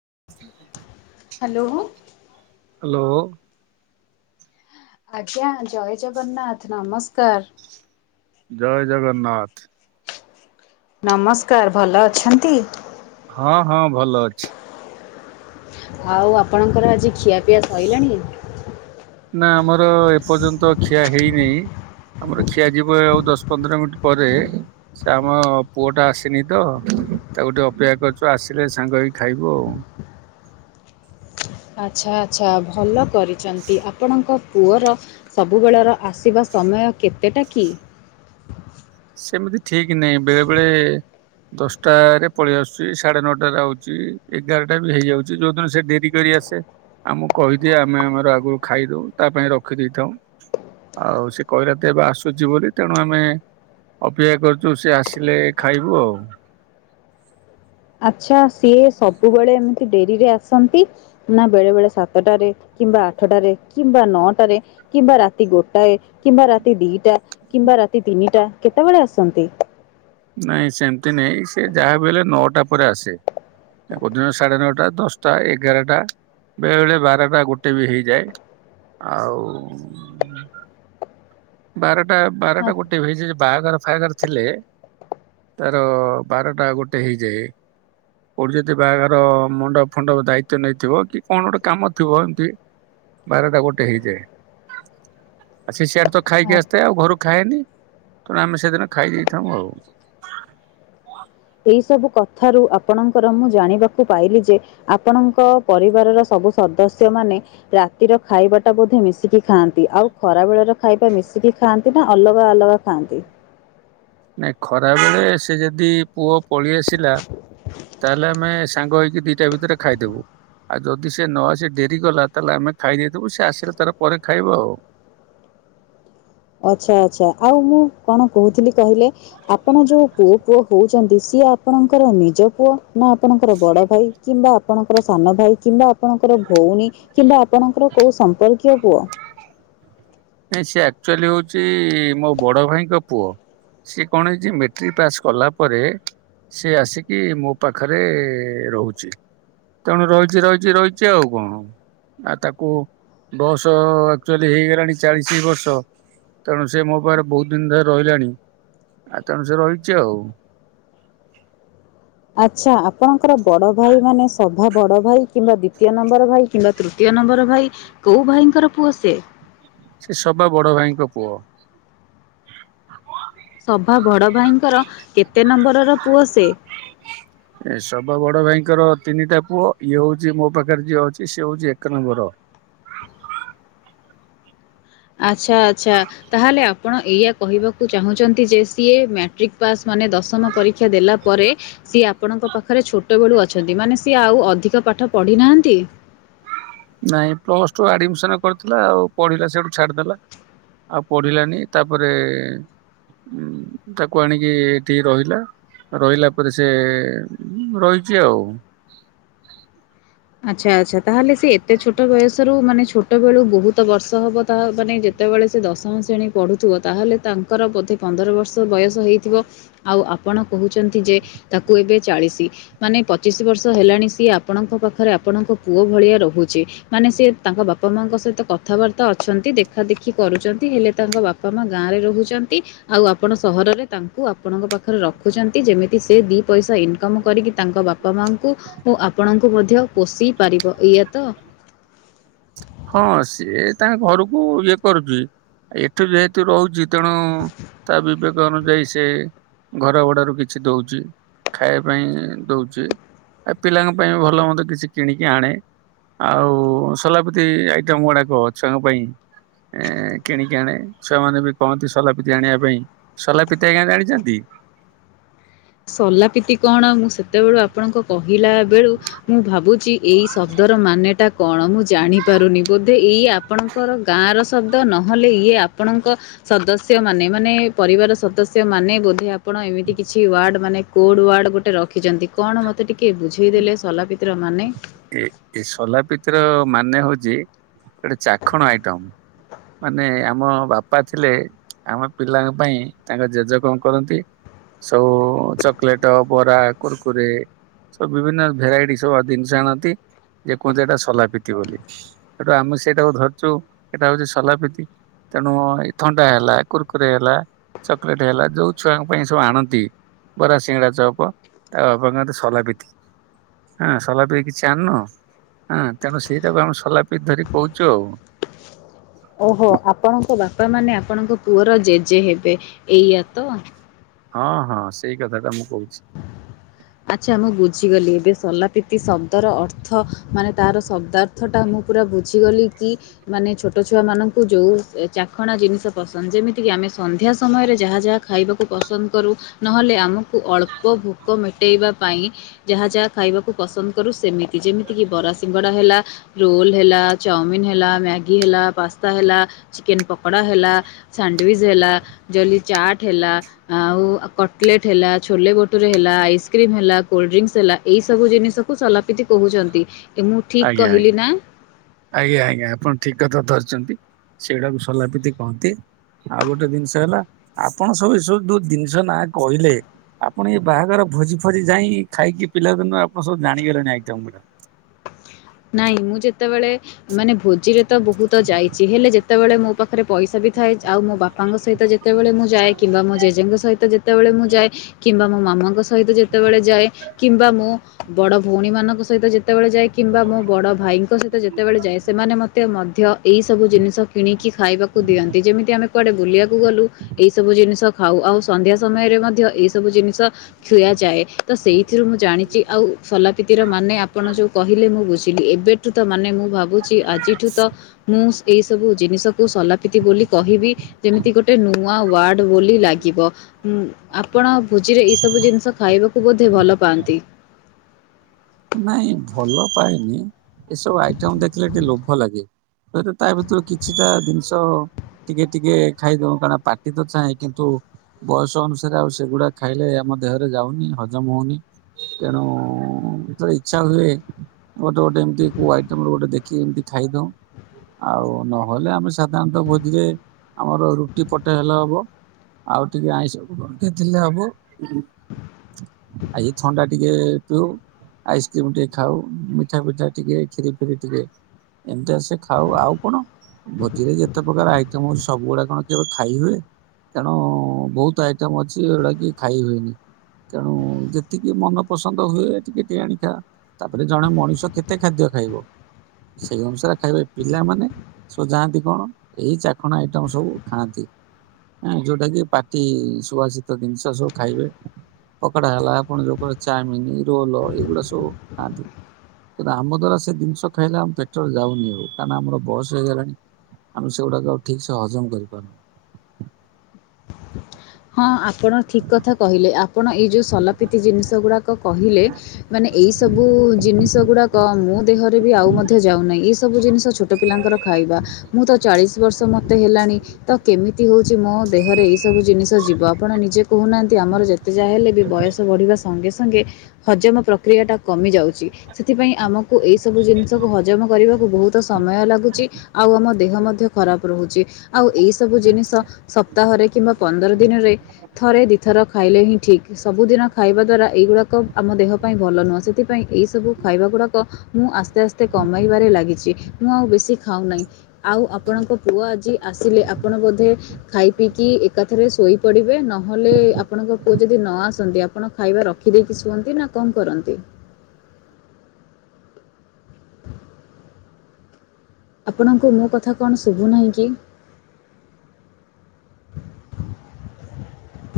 [inaudible] Hello. Hello. ଆଜ୍ଞା ଜୟ ଜଗନ୍ନାଥ ନମସ୍କାର। ଜୟ ଜଗନ୍ନାଥ। ନମସ୍କାର ଭଲ ଅଛନ୍ତି। ହଁ ହଁ ଭଲ ଅଛି। ଆଉ ଆପଣଙ୍କର ଆଜି ଖିଆପିଆ ସଇଲାଣି ନା ଆମର ଏପର୍ଯ୍ୟନ୍ତ ଖିଆ ହେଇନେଇ। ଆମର ଖିଆ ଯିବ ଆଉ ଦଶ ପନ୍ଦର ମିନିଟ ପରେ। ସେ ଆମ ପୁଅ ଟା ଆସିନି ତ ତାକୁ ଟିକେ ଅପେକ୍ଷା କରିୁଛୁ ଆସିଲେ ସାଙ୍ଗ ହେଇକି ଖାଇବୁ ଆଉ। ଆଚ୍ଛା, ଆଚ୍ଛା, ଭଲ କରିଛନ୍ତି। ଆପଣଙ୍କ ପୁଅର ସବୁବେଳର ଆସିବା ସମୟ କେତେଟା କି? ସେମିତି ଠିକ୍ ନାହିଁ। ବେଳେ ବେଳେ ଦଶଟାରେ ପଳେଇ ଆସୁଛି, ସାଢେ ନଅଟାରେ ଆଉଛି, ଏଗାରଟା ବି ହେଇଯାଉଛି, ଯୋଉଦିନ ସେ ଡେରି କରି ଆସେ ଆଉ ମୁଁ କହିଦିଏ। ଆମେ ଆମର ଆଗରୁ ଖାଇଦଉ ତା ପାଇଁ ରଖିଦେଇଥାଉଁ। ଆଉ ସେ କହିଲା ତ ଏବେ ଆସୁଛି ବୋଲି, ତେଣୁ ଆମେ ଅପେକ୍ଷା କରୁଚୁ। ସେ ଆସିଲେ ଖାଇବୁ ଆଉ। ଆଚ୍ଛା ସିଏ ସବୁବେଳେ ଏମିତି ଡେରିରେ ଆସନ୍ତି! ନା ବେଳେ ବେଳେ ସାତଟାରେ କିମ୍ବା ଆଠଟାରେ, କିମ୍ବା ନଅଟାରେ, କିମ୍ବା ରାତି ଗୋଟାଏ, କିମ୍ବା ରାତି ଦିଟା, କିମ୍ବା ରାତି ତିନିଟା, କେତେବେଳେ ଆସନ୍ତି? ନାଇଁ, ସେମିତି ନାଇଁ ସେ ଯାହାବି ହେଲେ, ନଅ'ଟା ପରେ ଆସେ। କୋଉଦିନ ସାଢେ ନଅଟା, ଦଶଟା, ଏଗାରଟା ବେଳେ ବେଳେ ବାରଟା ଗୋଟେ ବି ହେଇଯାଏ। ଆଉ-ଉଁ ବାରଟା ବାରଟା ଗୋଟେ ହେଇଯାଏ। ବାହାଘର ଫାହାଘର ଥିଲେ ତାର ବାରଟା ଗୋଟେ ହେଇଯାଏ। କୋଉଠି ଯଦି ବାହାଘର ମଣ୍ଡପ ଫଣ୍ଡପ ଦାୟିତ୍ୱ ନେଇଥିବ କି କଣ ଗୋଟେ କାମ ଥିବ ଏମତି। ବାରଟା ଗୋଟେ ହେଇଯାଏ। ଆ ସେ ସେଆଡେ ତ ଆ ଖାଇକି ଆସିଥାଏ। ଆଉ ଘରୁ ଖାଏନି, ତେଣୁ ଆମେ ସେଦିନ ଖାଇ ଦେଇଁଥାଉ ଆଉ। [inaudible] ଏସବୁ କଥାରୁ ଆପଣଙ୍କର ମୁଁ ଜାଣିବାକୁ ପାଇଲି ଯେ, ଆପଣଙ୍କ ପରିବାରର ସବୁ ସଦ ଆଉ ସେମାନେ ରାତିର ଖାଇବା ଟା ବୋଧେ ମିଶିକି ଖାଆନ୍ତି! ଆଉ ଖରା ବେଳର ଖାଇବା ମିଶିକି ଖାଆନ୍ କି ନା ଅଲଗା ଅଲଗା ଖାଆନ୍ତି? ନାଇଁ ଖରା ବେଳେ ସେ ଯଦି ପୁଅ ପଳେଇ ଆସିଲା! ତାହେଲେ, ଆମେ ସାଙ୍ଗ ହେଇକି ଦିଟା ଭିତରେ ଖାଇଦେଉ। ଆଉ, ଯଦି ସେ ନ ଆସି ଡେରିକଲା। ତାହେଲେ, ଆମେ ଖାଇ ଦେଇଥିବୁ। ସେ ଆସିଲେ ତାର ପରେ ଖାଇବ ଆଉ। [inaudible] ଆଚ୍ଛା, ଆଚ୍ଛା, ଆଉ ମୁଁ କଣ କହୁଥିଲି କହିଲେ? ଆପଣ ଯୋଉ ପୁଅ ପୁଅ ହଉଛନ୍ତି ସିଏ ସେ ଆପଣଙ୍କର ନିଜ ପୁଅ ନା ଆପଣଙ୍କର ବଡ ଭାଇ କିମ୍ବା ଆପଣଙ୍କର ସାନ ଭାଇ କିମ୍ବା ଆପଣଙ୍କର ଭଉଣୀ କିମ୍ବା ଆପଣଙ୍କର କୋଉ ସମ୍ପର୍କୀୟ ପୁଅ? ନା, ସେ ଆକ୍ଚୁଆଲି ହଉଛି, ମୋ ବଡ ଭାଇଙ୍କ ପୁଅ। ସିଏ କଣ ହେଇଛି, ମେଟ୍ରିକ ପାସ୍ କଲା ପରେ। ସେ ଆସିକି ମୋ ପାଖରେ ରହୁଛି। ତେଣୁ ରହିଛି ରହିଛି ରହିଛି ଆଉ କଣ? ଆଉ ତାକୁ ବୟସ ଆକ୍ଚୁଆଲି ହେଇଗଲାଣି। ଚାଳିଶି ବର୍ଷ ତେଣୁ, ସେ ମୋ ପାଖରେ ବହୁତ ଦିନ ଧରି ରହିଲାଣି। ଆଉ, ତେଣୁ ସେ ରହିଛି ଆଉ। ଆଚ୍ଛା, ଆପଣଙ୍କର ବଡ ଭାଇ ମାନେ ସଭା ବଡ ଭାଇ କିମ୍ବା ଦ୍ଵିତୀୟ ନମ୍ବର ଭାଇ କିମ୍ବା ତୃତୀୟ ନମ୍ବର ଭାଇ, କୋଉ ଭାଇଙ୍କର ପୁଅ ସେ? ସେ ସବା ବଡ ଭାଇଙ୍କ ପୁଅ। ସଭାବଡ ଭାଇଙ୍କର କେତେ ନମ୍ବରର ପୁଅ ସେ? ଏ ସବା ବଡ। ଙ୍କର ତିନିଟା ପୁଅ। ଇଏ ହଉଛି, ମୋ ପାଖରେ ଯିଏ ଅଛି। ସିଏ ହଉଛି ଏକ ନମ୍ବର। [inaudible] ଆଚ୍ଛା, ଆଚ୍ଛା, ତାହେଲେ ଆପଣ ଏଇଆ କହିବାକୁ ଚାହୁଁଛନ୍ତି ଯେ, ସିଏ ମାଟ୍ରିକ୍ ପାସ୍ ମାନେ ଦଶମ ପରୀକ୍ଷା ଦେଲା ପରେ ସିଏ ଆପଣ ଙ୍କ ପାଖରେ ଛୋଟବେଳୁ ଅଛନ୍ତି। ମାନେ ସିଏ, ଆଉ ଅଧିକ ପାଠ ପଢି ନାହାଁନ୍ତି? ନାଇଁ ପ୍ଲସ ଟୁ ଆଡମିଶନ୍ କରିଥିଲା ଆଉ ପଢିଲା ସେଠୁ ଛାଡିଦେଲା। ଆଉ, ପଢିଲାନି ତା'ପରେ-ଏ-ଏ ଉଁ, ତାକୁ ଆଣିକି ଏଠି ରହିଲା। ରହିଲା ପରେ ସେ, ରହିଛି ଆଉ। ଆଚ୍ଛା ଆଚ୍ଛା। ତାହେଲେ ସେ ଏତେ ଛୋଟ ବୟସ ସ ରୁ ମାନେ ଛୋଟବେଳୁ ବହୁତ ବର୍ଷ ହବ ତା ମାନେ, ଯେତେବେଳେ ସେ ଦଶମ ଶ୍ରଣୀ ପଢ଼ୁଥିବ ତାହେଲେ ତା ତାଙ୍କର ବୋଧେ ପନ୍ଦର ବର୍ଷ ବୟସ ହେଇଥିବ? ଆଉ ଆପଣ କହୁଛନ୍ତି ଯେ ତାକୁ ଏବେ ଚାଳିଶ? ଶି। ମାନେ ପଚିଶି ବର୍ଷ ହେଲାଣି ସିଏ ଆପଣଙ୍କ ପାଖ ପାଖରେ ଆପଣଙ୍କ ପୁଅ ଭଳିଆ ରହୁଛି। ମାନେ ସିଏ ତାଙ୍କ ବାପା ମାଙ୍କ ସହିତ କଥାବାର୍ତ୍ତା ଅଛନ୍ତି ଦେଖା ଦେଖି ଦେଖି କରୁଛନ୍ତି, ହେଲେ ତାଙ୍କ ବାପା ମା ଗାଁ ରେ ରହୁଛନ୍ତି। ଆଉ ଆପଣ ସହରରେ ତାଙ୍କୁ ଆପଣଙ୍କ ପାଖରେ ରଖୁଛନ୍ତି। ଯେମିତି ସେ ଦିଇ ପଇସା ଇନକମ୍ କରିକି ତାଙ୍କ ବାପା ମାଙ୍କୁ ଓ ଆପଣଙ୍କୁ ମଧ୍ୟ ପୋଷି ପାରିବ ଏଇଆ ତ? ହଁ ସିଏ ତାଙ୍କ ଘରକୁ ଇଏ କରୁଛି? ଏଠୁ ଯେହେତୁ ରହୁଛି ତେଣୁ ତା ବିିବକ୍ ଅନୁଯାୟୀ ସେ ଘର ଭଡାରୁ କିଛି ଦଉଛି। ଖାଇବା ପାଇଁ ଦଉଛି। ଏ ପିଲାଙ୍କ ପାଇଁ ବି ଭଲ ମନ୍ଦ କିଛି କିଣିକି ଆଣେ। ଆଉ ସଲାପ ଏ ଆଇଟମ ଗୁଡାକ ଛୁଆଙ୍କ ପାଇଁ ଏ କିଣିକି ଆଣେ। ଛୁଆ ମାନେ ବି କହନ୍ତି ସଲାପିତା ଆଣିବା ପାଇଁ। ସଲାପିତା ଆଜ୍ଞା ଜାଣିଛନ୍ତି? ସଲାପିତି କଣ? ମୁଁ ସେତେବେଳୁ ଆପଣଙ୍କ କହିଲା ବେଳୁ ମୁଁ ଭାବୁ ଚି ଏଇ ଶବ୍ଦର ମାନେଟା କଣ ମୁଁ ଜାଣିପାରୁନି ବୋଧେ ଏଇ ଆପଣଙ୍କର ଗାଁ ର ଶବ୍ଦ ନହେଲେ ଇଏ ଆପଣଙ୍କ ସଦସ୍ୟ ମାନେ ମାନେ ପରିବା ସଦସ୍ୟ ମାନେ ବୋଧେ ଆପଣ ଏମିତି କିଛି ୱାର୍ଡ ମାନେ କୋଡ଼ ୱାର୍ଡ଼ ଗୋଟେ ରଖିଛନ୍ତି। କଣ ମୋତେ ଟିକେ ବୁଝେଇଦେଲେ ସଲାପିତି ମାନେ? ଏ ଏ ସଲାପତିର ମାନେ ହଉଛି ଗୋଟେ ଚାଖଣ ଆଇଟମ। ମାନେ ଆମ ବାପା ଥିଲେ। ଆମ ପିଲାଙ୍କ ପାଇଁ ତାଙ୍କ ଜେଜେ କଣ କରନ୍ତି? ସବୁ ଚକୋଲେଟ, ବରା, କୁୁରକୁରେ ସବୁ ବିଭିନ୍ନ ଭେରାଇଟି ସବୁ ଜିନିଷ ଆଣନ୍ତି। ଯେ କୁହନ୍ତିୁ ଏଇଟା ସୋଲାପିତି ବୋଲି। ସେଟୁ ଆମେ ସେଇଟାକୁ ଧରିଛୁ ସେଇଟା ହଉଛି ସୋଲାପିତି। ତେଣୁ ଥଣ୍ଡା ହେଲା, କୁୁରକୁରେ ହେଲା ଚକ୍ଲେଟ ହେଲା, ଯୋଉ ଛୁଆଙ୍କ ପାଇଁ ସବୁ ଆଣନ୍ତି? ବରା, ସିଙ୍ଗଡା, ଚପ। ତା ବାପଙ୍କ ସୋଲାପିତି ହଁ ସଲା ପାଇଁ କିଛି ଚାନ ହଁ ତେଣୁ ସେଇଟାକୁ ଆମେ ସଲାପ [unintelligible] ଧରି କହୁଛୁ ଆଉ। ଓହୋ! ଆପଣଙ୍କ ବାପା ମାନେ ଆପଣଙ୍କ ପୁଅର ଜେଜେ ହେବେ ଏଇଆା ତ? ହଁ ହଁ ସେଇ କଥାଟା ମୁଁ କହୁଛି। ଆଚ୍ଛା। ମୁଁ ବୁଝିଗଲି ଏବେ ସଲାପତି ଶବ୍ଦର ଅର୍ଥ ମାନେ, ତାର ଶବ୍ଦାର୍ଥ ଟା ମୁଁ ପୁରା ବୁଝି ଗଲି କି? ମାନେ ଛୋଟ ଛୁଆ ମଙ୍କୁ ଯୋଉ ଚାଖଣା ଜିନିଷ ପସନ୍ଦ। ଯେମିତି ଆମେ ସନ୍ଧ୍ୟା ସମୟରେ ଯାହା ଯାହା ଖାଇବାକୁ ପସନ୍ଦ କରୁ। ନହେଲେ ଆମକୁ ଅଳ୍ପ ଭୋକ ମିଠ ଫଟେଇବା ପାଇଁ ଯାହା ଯାହା ଖାଇବାକୁ ପସନ୍ଦ କରୁ ସେମିତି। ଯେମିତି କିି ବରା, ସିଂ ଗଡା ହେଲା, ରୋଲ ହେଲା, ଚାପଲିନ୍ ହେଲା, ମ୍ୟାଗି ହେଲା ପାସ୍ତା ହେଲା, ଚିକେନ ପକୋଡା ହେ ହେଲା, ସାଣ୍ଡୱିଚ ହେଲା, ଯଲି ଚାଟ ହେଲା ଆଉ କଟଲେଟ ହେଲା, ଛୋଲେ ଭଟୁରେ ହେଲା, ଆଇସ୍ କ୍ରିମ୍ ହେଲା, କୋଲ୍ଡ ଡ୍ରିଙ୍କସ ହେଲା, ଏଇ ସବୁ ଜିନିକୁ ସଲାପିତି କହୁଛନ୍ତି? ଏ ମୁଁ ଠିକ୍ ଆଜ୍ଞା ଆଜ୍ଞା କହିଲି ନା? ଆଜ୍ଞା ଆଜ୍ଞା। ଆପଣ ଠିକ୍ କଥା ଧରିଛନ୍ତି। ସେଗୁଡାକୁ ସଲାପିତି କହନ୍ତି। ଆଉ ଗୋଟେ ଜିନିଷ ହେଲା, ଆପଣ ସବୁ ଏସବୁ ଯୋଉ ଜିନିଷ ନା କହିଲେ ଆପଣ ଏଇ ବାହାଘର ଭୋଜି ଫୋଜି ଯାଇକି, ଖାଇକି ପିଲା ଦିନୁ ଆପଣ ସବୁ ଜାଣିଗଲେଣି ଆଇଟମ ଗୁଡା? ନାଇଁ! ମୁଁ ଯେତେବେଳେ ମାନେ ଭୋଜିରେ ତ ବହୁତ ଯାଇଛି। ହେଲେ ଯେତ ତେ ବେଳେ ମୋ ପାଖରେ ପଇସା ବି ଥାଏ, ଆଉ ମୋ ବା ପାଙ୍କ ସହିତ ଯେତେବେଳେ ମୁଁ ଯାଏ କିମ୍ବା ମୋ ଜେଜେଙ୍କ ସହିତବେଳେ ମୁଁ ଯାଏ କିମ୍ବା ମୋ ମାମାଙ୍କ ସହିତ ଯେତେବେଳେ ଯାଏ କିମ୍ବା ମୁଁ ବଡ ଭଉଣୀ ମାନଙ୍କ ସହିତ ଯେତେବେଳେ ଯାଏ କିମ୍ବା ମୁଁ ବଡ ଭାଇଙ୍କ ସହିତ ଯେତେବେଳେ ଯାଏ, ସେମାନେ ମତେ ମଧ୍ୟ ଏଇ ସବୁ ଜିନିଷ କିଣିକି ଖାଇବାକୁ ଦିଅନ୍ତି। ଯେମିତି ଆମେ କୁଆଡ଼େ ବୁଲିବାକୁ ଗଲୁ? ଏହିସବୁ ଜିନିଷ ଖାଉ। ଆଉ ସନ୍ଧ୍ୟା ସମୟରେ ମଧ୍ୟ ଏଇ ସବୁ ଜିନିଷ ଖୁଆ ଯାଏ। ତ ସେଇଥିରୁ ମୁଁ ଜାଣିଛି। ଆଉ ସଲାପିତିର ମାନେ ଆପଣ ଯୋଉ କହିଲେ ମୁଁ ବୁଝି ଲି। ଏବେଠୁ ତ ମାନେ ମୁଁ ଭାବୁଛି ଆଜିଠୁ ତ ମୁଁ ଏଇ ସବୁ ଜିନିଷକୁ ସଲାପତି ବୋଲି କହିବି ଯେମିତି ଗୋଟେ ଗ ନୂଆ ୱାର୍ଡ ବୋଲି ଲାଗିବ। ଆପଣ ଭୋଜିରେ ଏଇ ସବୁ ଜିନିଷ ଖାଇବାକୁ ବୋଧେ ଭଲ ପାଆନ୍ତି। ନାଇଁ ଭଲ ପାଏନି ଏସବୁ ଆଇଟମ ଦେଖିଲେ ଟିକେ ଲୋଭ ଲାଗେ। ଏତ ତା ଭିତରୁ କିଛିଟା ଜିନିଷ ଟିକେ ଟିକେ ଖାଇଦଉ କାରଣ ପାଟି ତ ଚାହଁ କିନ୍ତୁ ବୟସ ଅନୁସାରେ ଆଉ ସେଗୁଡା ଖାଇଲେ ଆମ ଦେହରେ ଯାଉନି ହଜମ ହଉନି। ତେଣୁ ଇଛା ହୁଏ ଗୋଟେ ଗୋଟେ ଏମତି କୋଉ ଆଇଟମ ର ଗୋଟେ ଦେଖିକି ଏମତି ଖାଇଦଉ। ଆଉ ନହେଲେ ଆମେ ସାଧାରଣତଃ ଭୋଜିରେ ଆମର ରୁଟି ପଟେ ହେଲେ ହବ। ଆଉ ଟିକେ ଆଇଁଷ କୁ ଗନ୍ଥା ଥିଲେ ହବ। ଆ ଇଏ ଥଣ୍ଡା ଟିକେ ପିଉ। ଆଇସ୍କ୍ରିମ ଟିକେ ଖାଉ ମିଠା ଫିଠା ଟିକେ ଖିରି ଫିରି ଟିକେ। ଏମତୀ ଆସେ ଖାଉ ଆଉ କଣ ଭୋଜିରେ ଯେତେ ପ୍ରକାର ଆଇଟମ ହୋଉଛି ସବୁ ଗୁଡା କଣ କିବେ ଖାଇ ହୁଏ। ତେଣୁ ବହୁତ ଆଇଟମ ଅଛି ଏଗୁଡା କି ଖାଇ ହୁଏନି। ତେଣୁ ଯେତିକି ମନ ପସନ୍ଦ ହୁଏ ଟିକେ। କେଇଆନି କା ତାପରେ ଜଣେ ମଣିଷ କେତେ ଖାଦ୍ୟ ଖାଇବ? ସେଇ ଅନୁସାରେ ଖାଇବେ ପିଲାମାନେ ସବୁ ଯାଆନ୍ତି କଣ ଏଇ ଚାଖଣ ଆଇଟମ ସବୁ ଖାଆନ୍ତି। ଆଁ ଯୋଉଟା କି ପାଟି ସୁବାସିତ ଦିନସ ସବୁ ଖାଇବେ। ପକଡା ହେଲା ଆପଣ ଯୋଉ କଇଲେ ଚାମିନି ରୋଲ ଏଇଗୁଡା ସବୁ ଖାଆନ୍ତି। କିନ୍ତୁ ଆମ ଦ୍ୱାରା ସେ ଦିନସ ଖାଇଲେ ଆମ ପେଟରେ ଯାଉନି କାହିଁକନା ଆମର ବସ ହେଇଗଲାଣି। ଆମେ ସେଇଗୁଡାକ ଆଉ ଠିକ ସେ ହଜମ କରିପାରୁନୁ। [inaudible] ହଁ ଆପଣ ଠିକ କଥା କହିଲେ ଆପଣ ଏଇ ଯୋଉ ସଲାପିତି ଜିନିଷ ଗୁଡାକ କ କହିଲେ ମାନେ ଏଇସବୁ ଜିନିଷ ଗୁଡ଼ାକ ମୋ ଦେହରେ ବି ଆଉ ମଧ୍ୟ ଯାଉନାହିଁ। ଏଇସବୁ ଜିନିଷ ଛୋଟ ପିଲାଙ୍କର ଖାଇବା ମୁଁ ତ ଚାଳିଶ ବର୍ଷ ମୋତେ ହେଲାଣି ତ କେମିତି ତୀ ହୋଉଚି ମୋ ଦେହରେ ଏଇ ସବୁ ଜିନିଷ ଯିବ ଆପଣ ନିଜେ କୋହୁନାହାନ୍ତି ଆମର ଯେତେ ଯାହା ହେଲେ ବି ବୟସ ବଢିବା ସନ୍ ସଙ୍ଗେ ସଙ୍ଗେ ହଜମ ପ୍ରକ୍ରିୟା ଟା କମି ଯାଉଚି। ସେଥିପାଇଁ ଆମକୁ ଏଇସବୁ ଜିନିଷକୁ ହଜମ କରିବା କୁ ବହୁତ ସମୟ ଲାଗୁଛି ଆଉ ଆମ ଦେହ ମଧ୍ୟ ଖରାପ ରୋହୁଚି ଆଉ ଏଇ ସବୁ ଜିନିଷ ସପ୍ତାହରେ କିମ୍ବା ପନ୍ଦର ଦିନରେ ଥରେ ଦିଥର ଖାଇଲେ ହିଁ ଠିକ୍ ସବୁଦିନ ଖାଇବା ଦ୍ଵାରା ଏଇଗୁଡ଼ାକ ଆମ ଦେହ ପାଇଁ ଭଲ ନୁହଁ ସେଥିପାଇଁ ଏଇ ସବୁ ଖାଇବା ଗୁଡାକ ମୁଁ ଆସ୍ତେ ଆସ୍ତେ କମାଇବାରେ ଲାଗିଛି ମୁଁ ଆଉ ବେଶୀ ଖାଉ ଆଉ ଆପଣଙ୍କ ପୁଅ ଆଜି ଆସିଲେ ଆପଣ ବୋଧେ ଖାଇ ପିିଇକି ଏକାଥରେ ଶୋଇପଡିବେ ନହେଲେ ଆପଣଙ୍କ ପୁଅ ଯଦି ନ ଆସନ୍ତି ଆପଣ ଖାଇବା ରଖିଦେଇକି ଶୁଅନ୍ତି ନା ଙ୍କ କରନ୍ତି? ଆପଣଙ୍କୁ ମୋ କଥା କଣ ଶୁଭୁନାହିଁ କି? [inaudible]